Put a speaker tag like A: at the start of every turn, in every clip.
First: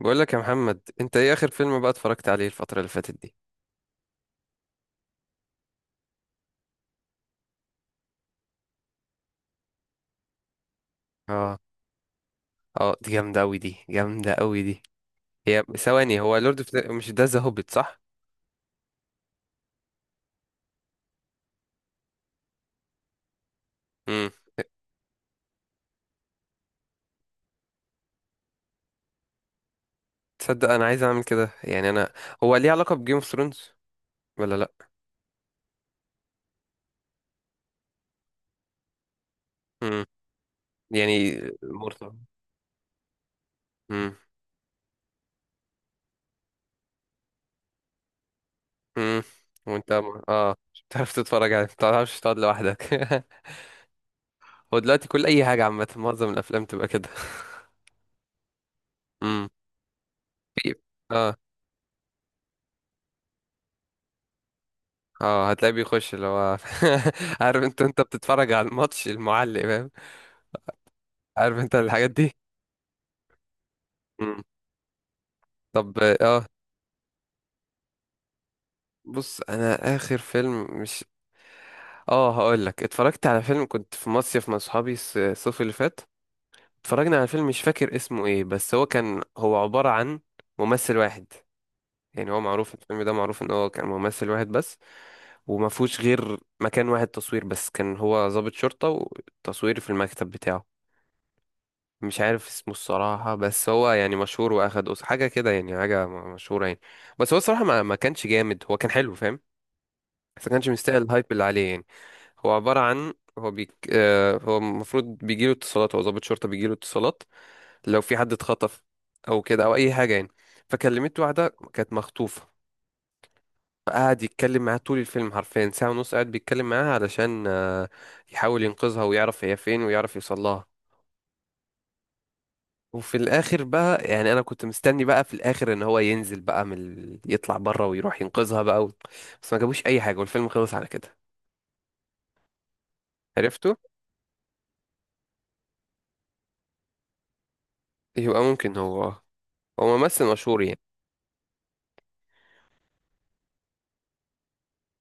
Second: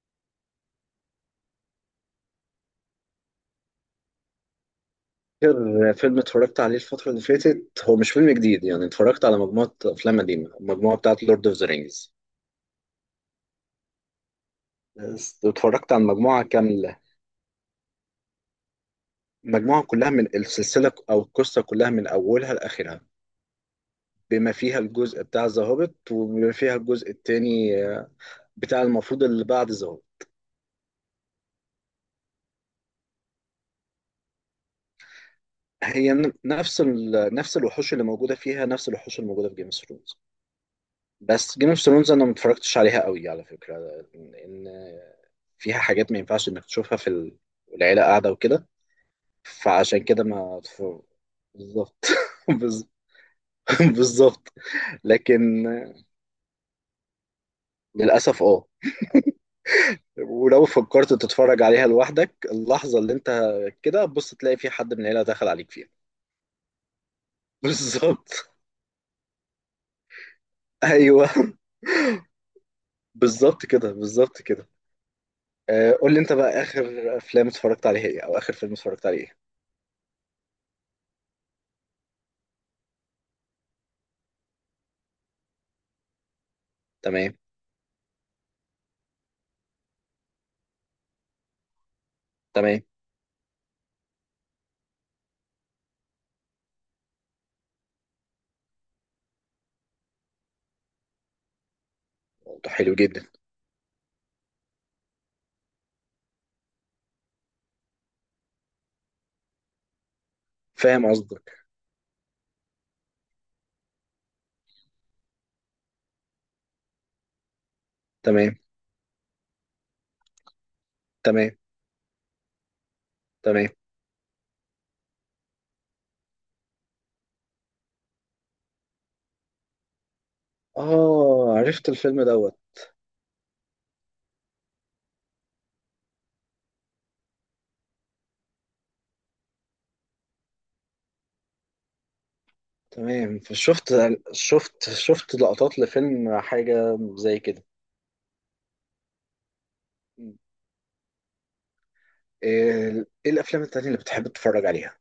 A: بقول لك يا محمد، انت ايه اخر فيلم بقى اتفرجت عليه الفترة اللي فاتت دي؟
B: آخر فيلم اتفرجت عليه الفترة اللي فاتت هو مش فيلم جديد، يعني اتفرجت على مجموعة أفلام قديمة، المجموعة بتاعت لورد أوف
A: اه،
B: ذا رينجز.
A: اه، دي جامدة قوي، دي جامدة قوي دي. هي،
B: اتفرجت على
A: ثواني، هو
B: المجموعة
A: لورد اوف،
B: كاملة.
A: مش ده، ذا هوبيت، صح؟
B: المجموعة كلها من السلسلة، أو القصة كلها من أولها لآخرها،
A: امم.
B: بما فيها الجزء بتاع ذا هوبيت، وبما فيها الجزء التاني بتاع المفروض اللي بعد ذا هوبيت.
A: تصدق انا عايز اعمل كده، يعني انا. هو ليه علاقة بجيم اوف ثرونز ولا لا؟
B: هي نفس نفس الوحوش اللي موجودة فيها، نفس الوحوش اللي موجودة في جيم اوف.
A: امم. يعني
B: بس جيم اوف ثرونز
A: مرتبط.
B: انا ما اتفرجتش عليها قوي على فكره،
A: امم.
B: لان فيها حاجات ما ينفعش انك تشوفها في العيله قاعده وكده.
A: امم. وانت
B: فعشان كده ما
A: مش
B: اتف-
A: بتعرف تتفرج عليه، ما
B: بالظبط.
A: بتعرفش تقعد لوحدك.
B: بز- بالظبط.
A: هو دلوقتي كل
B: لكن
A: اي حاجة، عامة معظم الافلام تبقى كده.
B: للاسف اه
A: امم.
B: ولو
A: في-
B: فكرت
A: اه
B: تتفرج عليها لوحدك، اللحظه اللي انت كده، بص تلاقي في حد من العيله دخل
A: اه
B: عليك
A: هتلاقيه
B: فيها.
A: بيخش اللي هو. عارف، انت
B: بالظبط.
A: بتتفرج على الماتش المعلق، فاهم؟
B: ايوه.
A: عارف انت الحاجات دي.
B: بالظبط كده،
A: مم.
B: بالظبط كده.
A: طب،
B: قول لي انت بقى، اخر افلام اتفرجت عليها ايه؟ او اخر فيلم اتفرجت عليه ايه؟
A: بص انا اخر فيلم مش... اه هقول لك، اتفرجت على فيلم، كنت في مصيف مع صحابي الصيف اللي فات. اتفرجنا على
B: تمام.
A: فيلم مش فاكر اسمه ايه، بس هو كان، هو عبارة عن ممثل واحد. يعني هو معروف،
B: تمام.
A: الفيلم ده معروف ان هو كان ممثل واحد بس، وما فيهوش غير مكان واحد تصوير بس. كان هو ضابط شرطة والتصوير في المكتب بتاعه. مش عارف
B: ده
A: اسمه
B: حلو جدا.
A: الصراحة، بس هو يعني مشهور، واخد أوسcar حاجة كده، يعني حاجة مشهورة يعني. بس هو الصراحة ما كانش جامد، هو كان حلو فاهم، بس ما كانش مستاهل
B: فاهم
A: الهايب اللي
B: قصدك.
A: عليه يعني. هو عبارة عن، هو بيك هو المفروض بيجيله اتصالات، هو ضابط شرطة بيجيله اتصالات لو في حد
B: تمام.
A: اتخطف أو كده أو أي حاجة يعني. فكلمت
B: تمام.
A: واحدة كانت مخطوفة،
B: تمام.
A: فقعد يتكلم معاها طول الفيلم، حرفيا ساعة ونص قاعد بيتكلم معاها علشان يحاول ينقذها ويعرف هي فين ويعرف يوصلها.
B: اه، عرفت الفيلم دوت.
A: وفي الاخر بقى، يعني انا كنت مستني بقى في الاخر ان هو ينزل بقى من ال يطلع بره ويروح ينقذها بقى و بس ما جابوش اي حاجه، والفيلم خلص على كده.
B: تمام،
A: عرفته.
B: شفت. شفت لقطات لفيلم، حاجة زي كده.
A: يبقى ممكن هو ممثل مشهور يعني.
B: إيه الافلام التانية اللي بتحب تتفرج عليها؟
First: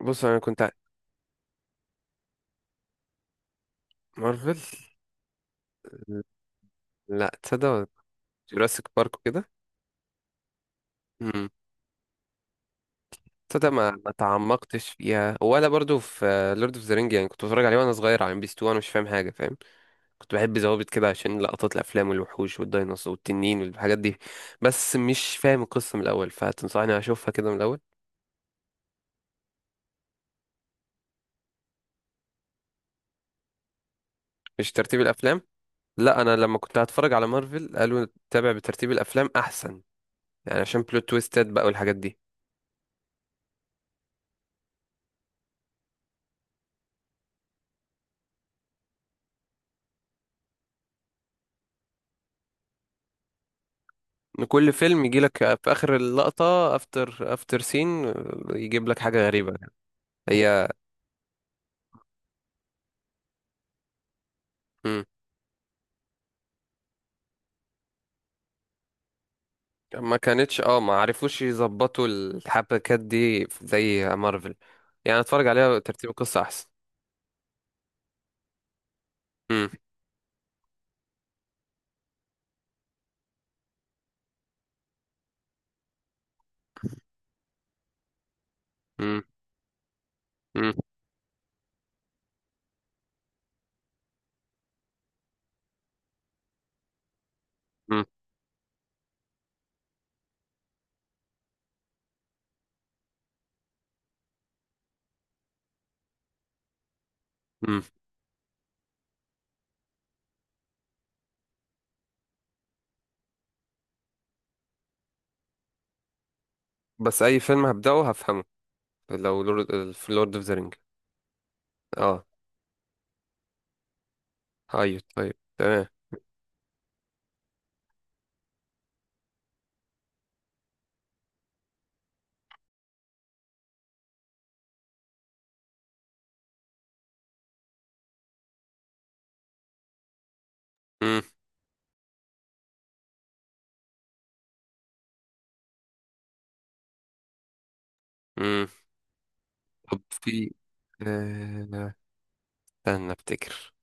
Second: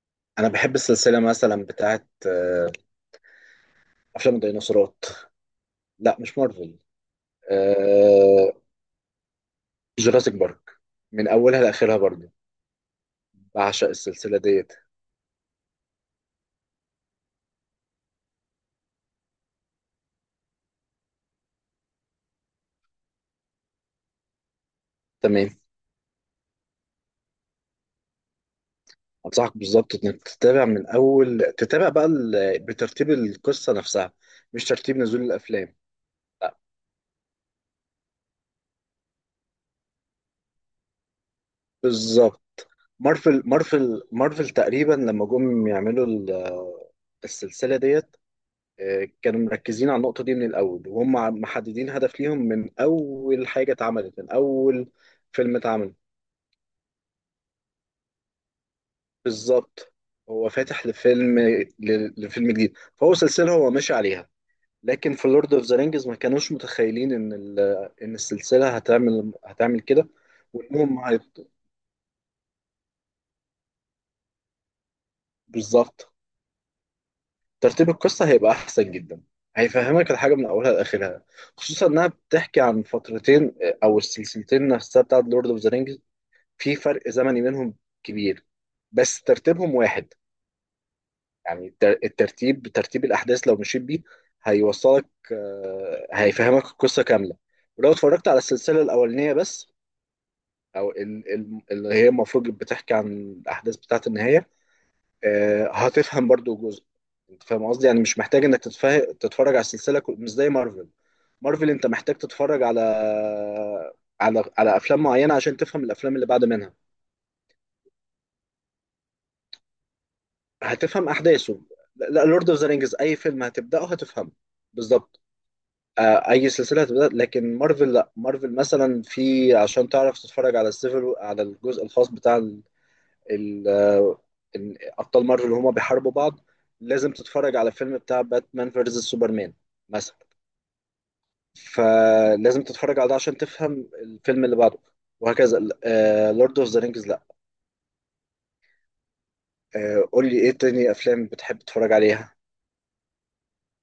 A: بص انا
B: انا
A: كنت
B: بحب السلسلة مثلا بتاعت افلام
A: مارفل؟
B: الديناصورات. لا مش مارفل.
A: لا، تصدق،
B: آه،
A: جوراسيك بارك وكده.
B: جوراسيك بارك، من
A: امم.
B: اولها لاخرها برضه.
A: تصدق
B: بعشق
A: ما
B: السلسلة ديت.
A: تعمقتش فيها، ولا برضو في لورد اوف ذا رينج. يعني كنت بتفرج عليه وانا صغير على ام بي 2 وانا مش فاهم حاجه فاهم. كنت بحب زوابط كده عشان لقطات الافلام والوحوش والديناصور والتنين والحاجات دي. بس مش
B: تمام.
A: فاهم القصه من الاول، فتنصحني اشوفها كده من الاول؟
B: انصحك بالظبط انك تتابع من اول، تتابع بقى بترتيب القصه نفسها، مش
A: مش
B: ترتيب
A: ترتيب
B: نزول
A: الافلام.
B: الافلام.
A: لا، انا
B: لا.
A: لما كنت هتفرج على مارفل قالوا تابع بترتيب الافلام احسن، يعني عشان بلوت تويستات بقى والحاجات دي.
B: بالظبط. مارفل مارفل مارفل تقريبا لما جم يعملوا السلسله ديت. كانوا مركزين على النقطه دي من الاول، وهم محددين هدف ليهم من اول حاجه اتعملت، من
A: إن كل
B: اول
A: فيلم يجي لك
B: فيلم
A: في
B: اتعمل.
A: اخر اللقطه افتر افتر سين، يجيب لك حاجه غريبه.
B: بالظبط. هو
A: هي.
B: فاتح لفيلم لفيلم جديد، فهو سلسله هو ماشي عليها.
A: مم.
B: لكن في لورد اوف ذا رينجز ما كانوش متخيلين ان ان السلسله هتعمل كده،
A: ما كانتش، ما
B: وانهم
A: عرفوش يظبطوا الحبكات دي زي مارفل. يعني اتفرج عليها ترتيب
B: بالظبط.
A: القصه احسن.
B: ترتيب القصه هيبقى احسن جدا،
A: مم.
B: هيفهمك الحاجه من اولها لاخرها. خصوصا انها بتحكي عن فترتين، او السلسلتين نفسها بتاعت لورد اوف ذا رينجز، في فرق زمني بينهم كبير، بس
A: مم.
B: ترتيبهم واحد.
A: مم.
B: يعني الترتيب، ترتيب الاحداث لو مشيت بيه هيوصلك، هيفهمك القصه كامله. ولو
A: مم.
B: اتفرجت على السلسله الاولانيه بس، او اللي هي المفروض بتحكي عن الاحداث بتاعه النهايه، هتفهم برضو جزء. انت فاهم
A: مم.
B: قصدي، يعني مش محتاج انك تتفرج على السلسله، مش زي مارفل. مارفل انت محتاج تتفرج على على افلام معينه عشان تفهم الافلام اللي بعد منها.
A: بس اي فيلم هبدأه هفهمه، لو لورد، في لورد اوف ذا رينج.
B: هتفهم احداثه. لا،
A: اه،
B: لورد اوف ذا رينجز اي فيلم هتبداه هتفهمه.
A: ايوه،
B: بالظبط.
A: طيب تمام.
B: آه، اي سلسله هتبدا، لكن مارفل لا، مارفل مثلا في عشان تعرف تتفرج على السيفل، على الجزء الخاص بتاع ال- آه، ابطال مارفل اللي هما بيحاربوا بعض، لازم تتفرج على فيلم بتاع باتمان فيرسس سوبرمان مثلا.
A: مم.
B: فلازم تتفرج على ده عشان تفهم الفيلم اللي بعده، وهكذا. لورد اوف ذا رينجز لا.
A: مم. طب
B: قول لي ايه
A: في
B: تاني افلام بتحب تتفرج
A: آه،
B: عليها؟
A: استنى افتكر.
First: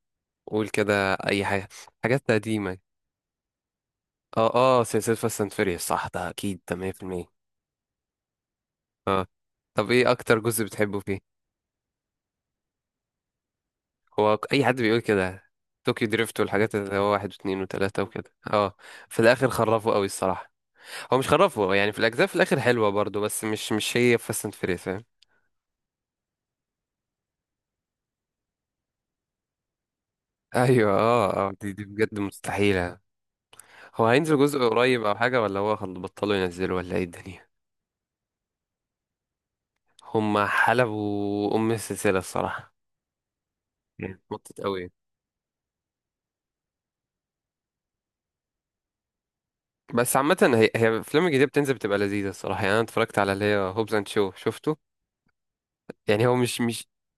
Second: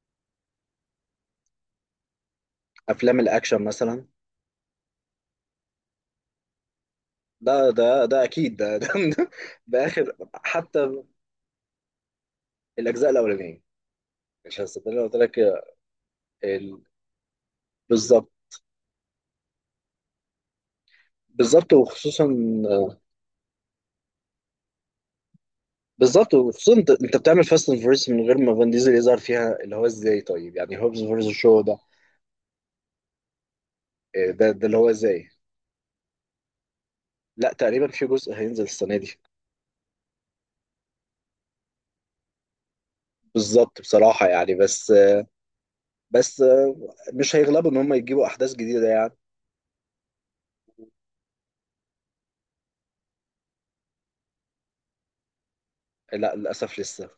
A: قول كده اي حاجه، حاجات قديمه.
B: افلام الاكشن مثلا.
A: اه، اه، سلسله فاست اند فيريوس، صح؟ ده اكيد ده 100%.
B: ده اكيد،
A: اه.
B: ده, ده
A: طب ايه
B: اخر.
A: اكتر جزء بتحبه
B: حتى
A: فيه؟
B: الاجزاء الاولانيه.
A: هو
B: مش
A: اي حد
B: هصدقني
A: بيقول
B: لو قلت لك.
A: كده. طوكيو دريفت والحاجات
B: ال-
A: اللي هو واحد واثنين وثلاثة
B: بالظبط.
A: وكده، اه. في الاخر خرفوا قوي الصراحة. هو مش
B: بالظبط
A: خرفوا يعني، في
B: وخصوصا،
A: الاجزاء في الاخر حلوة برضو، بس مش هي فاست اند فيريوس.
B: بالظبط وخصوصا انت، بتعمل فاست اند فيرس من غير ما فان ديزل يظهر فيها، اللي هو ازاي طيب، يعني
A: ايوه،
B: هوبز فيرس
A: اه، اه،
B: شو
A: دي،
B: ده؟
A: بجد مستحيلة. هو
B: إيه
A: هينزل
B: ده؟
A: جزء
B: اللي هو
A: قريب او
B: ازاي؟
A: حاجة، ولا هو بطلوا ينزلوا ولا ايه الدنيا؟
B: لا، تقريبا في جزء هينزل السنه دي.
A: هما حلبوا ام السلسلة الصراحة،
B: بالظبط
A: يعني
B: بصراحه يعني.
A: مطت قوي.
B: بس بس مش هيغلبوا ان هم يجيبوا احداث جديده يعني.
A: بس عامة، هي، الافلام الجديدة بتنزل بتبقى لذيذة الصراحة، يعني انا اتفرجت على اللي هي هوبز اند شو شفته. يعني هو
B: لا للاسف
A: مش.
B: لسه،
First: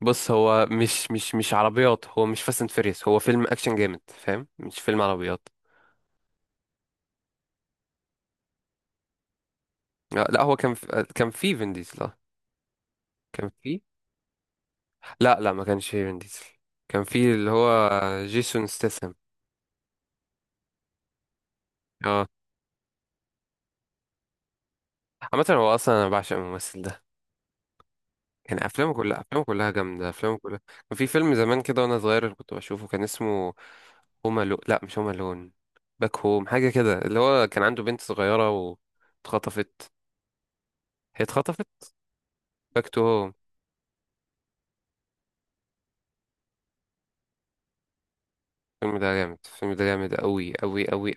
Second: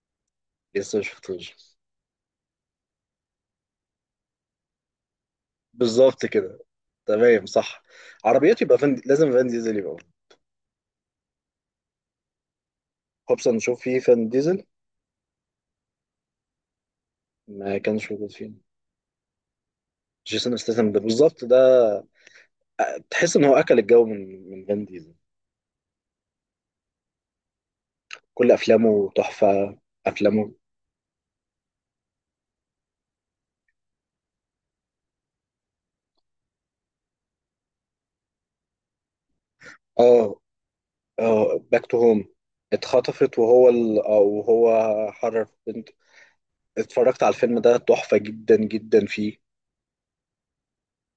A: بص هو
B: لسه مش شفتوش.
A: مش عربيات. هو مش فاست اند فيريس، هو فيلم اكشن جامد فاهم، مش فيلم عربيات.
B: بالظبط كده. تمام صح. عربيات، يبقى فن، لازم فان ديزل يبقى.
A: لا، لا، هو كان في كان في فين ديزل آه.
B: هوبس
A: كان
B: نشوف
A: في.
B: فيه فان ديزل.
A: لا، لا، ما كانش فيه فين ديزل. كان في اللي
B: ما
A: هو
B: كانش موجود فيه.
A: جيسون ستاثام.
B: جيسون استاثام ده، بالظبط ده.
A: اه.
B: تحس ان هو اكل الجو من فان ديزل.
A: عامة هو اصلا انا بعشق الممثل ده،
B: كل
A: يعني افلامه
B: افلامه
A: كلها، افلامه كلها
B: تحفه.
A: جامدة، افلامه
B: افلامه.
A: كلها. كان في فيلم زمان كده وانا صغير اللي كنت بشوفه، كان اسمه هوم لو لا، مش هوم لون، باك هوم، حاجة كده. اللي هو كان عنده بنت صغيرة واتخطفت.
B: اه
A: هي
B: اه.
A: اتخطفت.
B: باك تو هوم.
A: باك تو هوم.
B: اتخطفت، وهو او هو حرر بنت. اتفرجت على الفيلم ده، تحفه جدا
A: الفيلم
B: جدا
A: ده جامد،
B: فيه.
A: الفيلم ده جامد قوي قوي قوي.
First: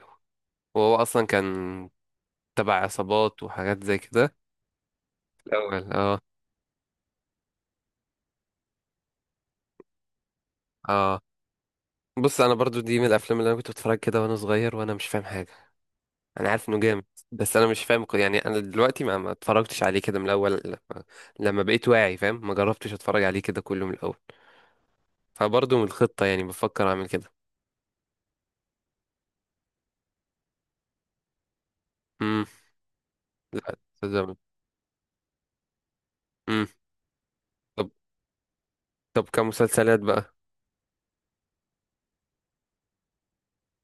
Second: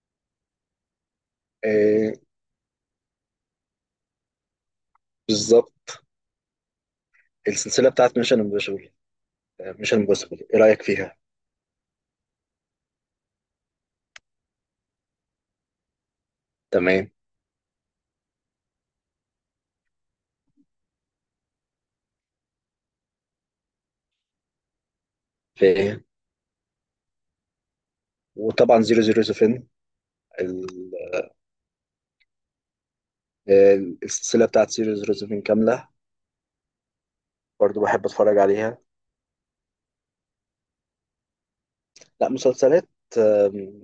A: وهو اصلا كان
B: آه
A: تبع عصابات وحاجات زي كده في الاول.
B: بالظبط.
A: اه.
B: السلسله بتاعت ميشن امبوسيبل، ميشن امبوسيبل، ايه رايك فيها؟
A: اه، بص انا برضو دي من الافلام اللي انا كنت بتفرج كده وانا صغير وانا مش فاهم حاجة. انا عارف انه جامد،
B: تمام.
A: بس انا مش فاهم يعني. انا دلوقتي ما اتفرجتش عليه كده من الاول، لما بقيت واعي فاهم، ما جربتش اتفرج عليه كده كله من الاول.
B: في
A: فبرضه من
B: إيه؟
A: الخطة، يعني بفكر اعمل كده.
B: وطبعا 007 ال...
A: امم. لا،
B: آه،
A: تزمن.
B: السلسله بتاعت 007 كامله،
A: امم.
B: برضو
A: طب،
B: بحب اتفرج عليها.
A: كمسلسلات بقى.
B: لا، مسلسلات. آم،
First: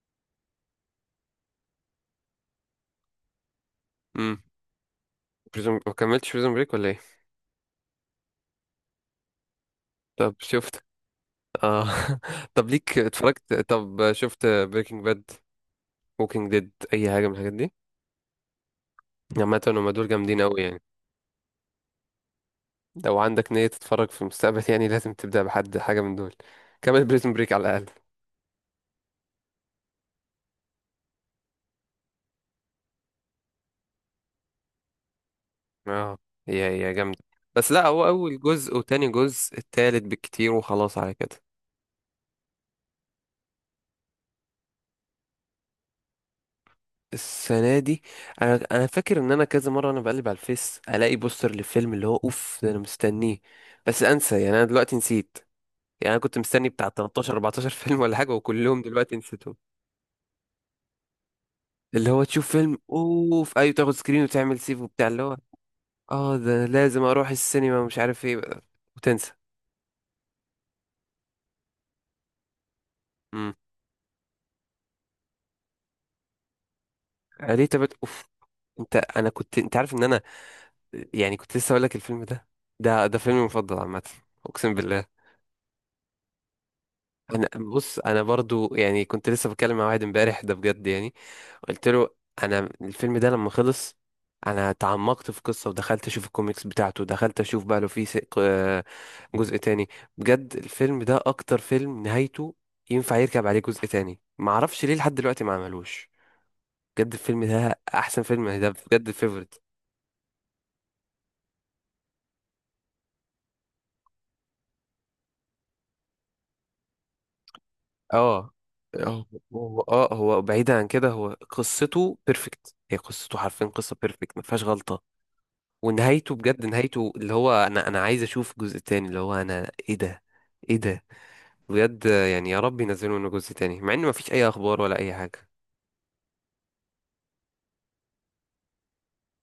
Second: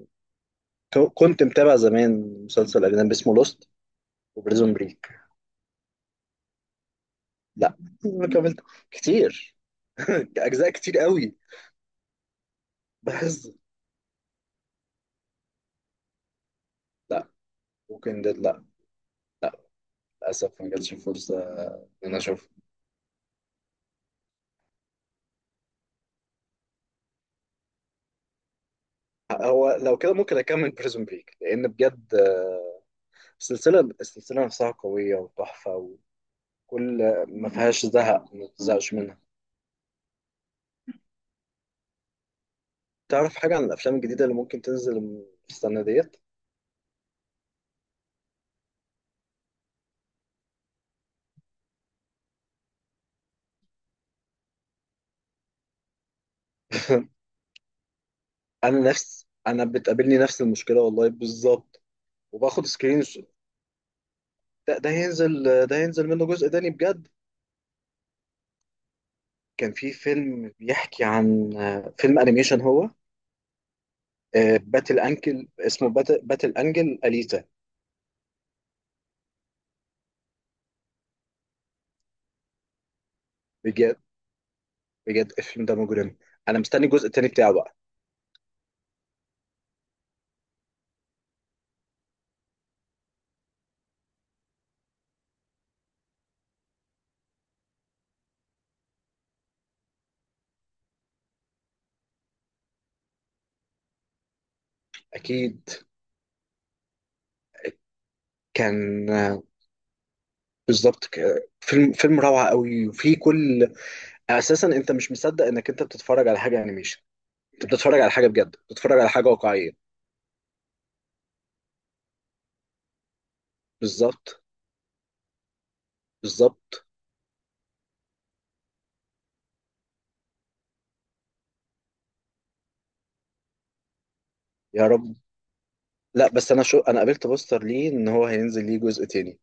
B: كنت متابع زمان مسلسل اجنبي اسمه لوست،
A: امم.
B: وبريزون بريك.
A: بريزون، ما كملتش بريزون بريك ولا ايه؟
B: لا، ما كملت كتير.
A: طب
B: اجزاء
A: شفت.
B: كتير قوي.
A: اه. طب ليك
B: بس.
A: اتفرجت، طب شفت بريكنج باد ووكينج ديد اي حاجة
B: لا.
A: من الحاجات دي؟
B: ممكن ده لا. لا
A: عامة هما دول جامدين قوي
B: للاسف ما
A: يعني.
B: جاتش فرصه ان انا اشوف.
A: لو عندك نية تتفرج في المستقبل، يعني لازم تبدأ بحد حاجة من دول. كمل بريزون بريك على الأقل.
B: هو لو كده ممكن اكمل بريزون بريك، لان بجد السلسله نفسها قويه وتحفه،
A: اه، هي
B: وكل
A: جامدة.
B: ما
A: بس
B: فيهاش
A: لا، هو
B: زهق،
A: أول
B: ما
A: جزء
B: تزهقش
A: وتاني
B: منها.
A: جزء التالت بالكتير وخلاص على كده.
B: تعرف حاجه عن الافلام الجديده اللي ممكن تنزل السنه ديت؟
A: السنة دي، أنا فاكر إن أنا كذا مرة أنا بقلب على الفيس ألاقي بوستر للفيلم اللي هو أوف ده، أنا مستنيه، بس أنسى. يعني أنا دلوقتي نسيت. يعني أنا كنت مستني بتاع 13 14 فيلم ولا حاجة،
B: انا
A: وكلهم دلوقتي
B: نفس
A: نسيتهم.
B: انا بتقابلني نفس المشكله، والله بالظبط.
A: اللي هو تشوف
B: وباخد
A: فيلم
B: سكرين
A: أوف أيوة، تاخد سكرين وتعمل سيف وبتاع اللي هو،
B: ده هينزل منه
A: أه
B: جزء
A: ده
B: تاني
A: لازم
B: بجد.
A: أروح السينما ومش عارف إيه، وتنسى.
B: كان في فيلم بيحكي عن، فيلم انيميشن هو.
A: امم.
B: باتل انكل اسمه باتل انجل اليتا،
A: ليه تبت أوف. أنت عارف إن أنا، يعني كنت لسه اقول لك الفيلم ده. ده فيلمي المفضل
B: بجد.
A: عامه. اقسم بالله.
B: بجد الفيلم ده مجرم. انا مستني الجزء التاني
A: انا،
B: بتاعه بقى.
A: بص انا برضو، يعني كنت لسه بتكلم مع واحد امبارح ده بجد يعني. قلت له، انا الفيلم ده لما خلص، انا تعمقت في القصه، ودخلت اشوف الكوميكس بتاعته. دخلت اشوف بقى لو في جزء تاني. بجد الفيلم ده اكتر فيلم نهايته ينفع يركب عليه جزء تاني، معرفش ليه لحد دلوقتي ما
B: اكيد.
A: عملوش. بجد الفيلم ده احسن فيلم، ده
B: كان.
A: بجد favorite.
B: بالظبط. فيلم روعة قوي. وفي كل اساسا انت مش مصدق انك انت بتتفرج على حاجة انيميشن، انت بتتفرج على حاجه
A: اه.
B: بجد، بتتفرج على
A: هو
B: حاجه واقعيه.
A: هو بعيدا عن كده، هو قصته بيرفكت. هي قصته حرفيا قصة بيرفكت،
B: بالظبط.
A: ما فيهاش غلطة. ونهايته بجد،
B: بالظبط.
A: نهايته اللي هو انا، عايز اشوف جزء تاني. اللي هو انا، ايه ده، ايه ده! بجد يعني يا رب ينزلوا منه جزء تاني، مع ان ما فيش اي اخبار
B: يا
A: ولا اي
B: رب.
A: حاجة.
B: لا، بس انا قابلت بوستر ليه ان هو هينزل ليه جزء تاني.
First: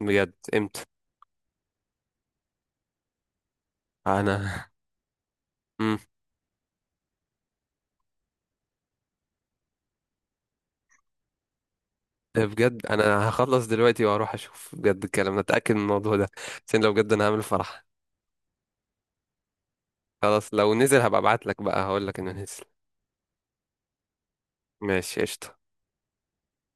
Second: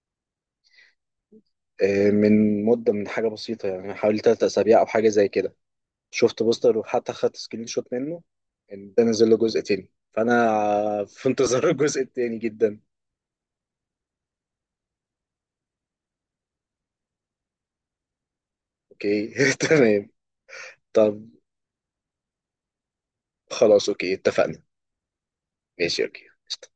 A: بجد امتى؟
B: من مده، من حاجه بسيطه يعني، حوالي ثلاث
A: انا.
B: اسابيع او حاجه زي كده.
A: امم.
B: شفت بوستر وحتى خدت سكرين شوت منه، ان ده نزل له جزء تاني، فانا في انتظار الجزء التاني
A: ده
B: جدا.
A: بجد، انا هخلص دلوقتي واروح اشوف بجد الكلام ده، اتاكد من الموضوع ده، عشان لو بجد انا هعمل فرح.
B: اوكي. تمام.
A: خلاص لو نزل هبقى
B: طب
A: ابعت لك بقى هقول لك انه نزل.
B: خلاص، اوكي، اتفقنا.
A: ماشي، قشطة.
B: ماشي، اوكي، قشطة.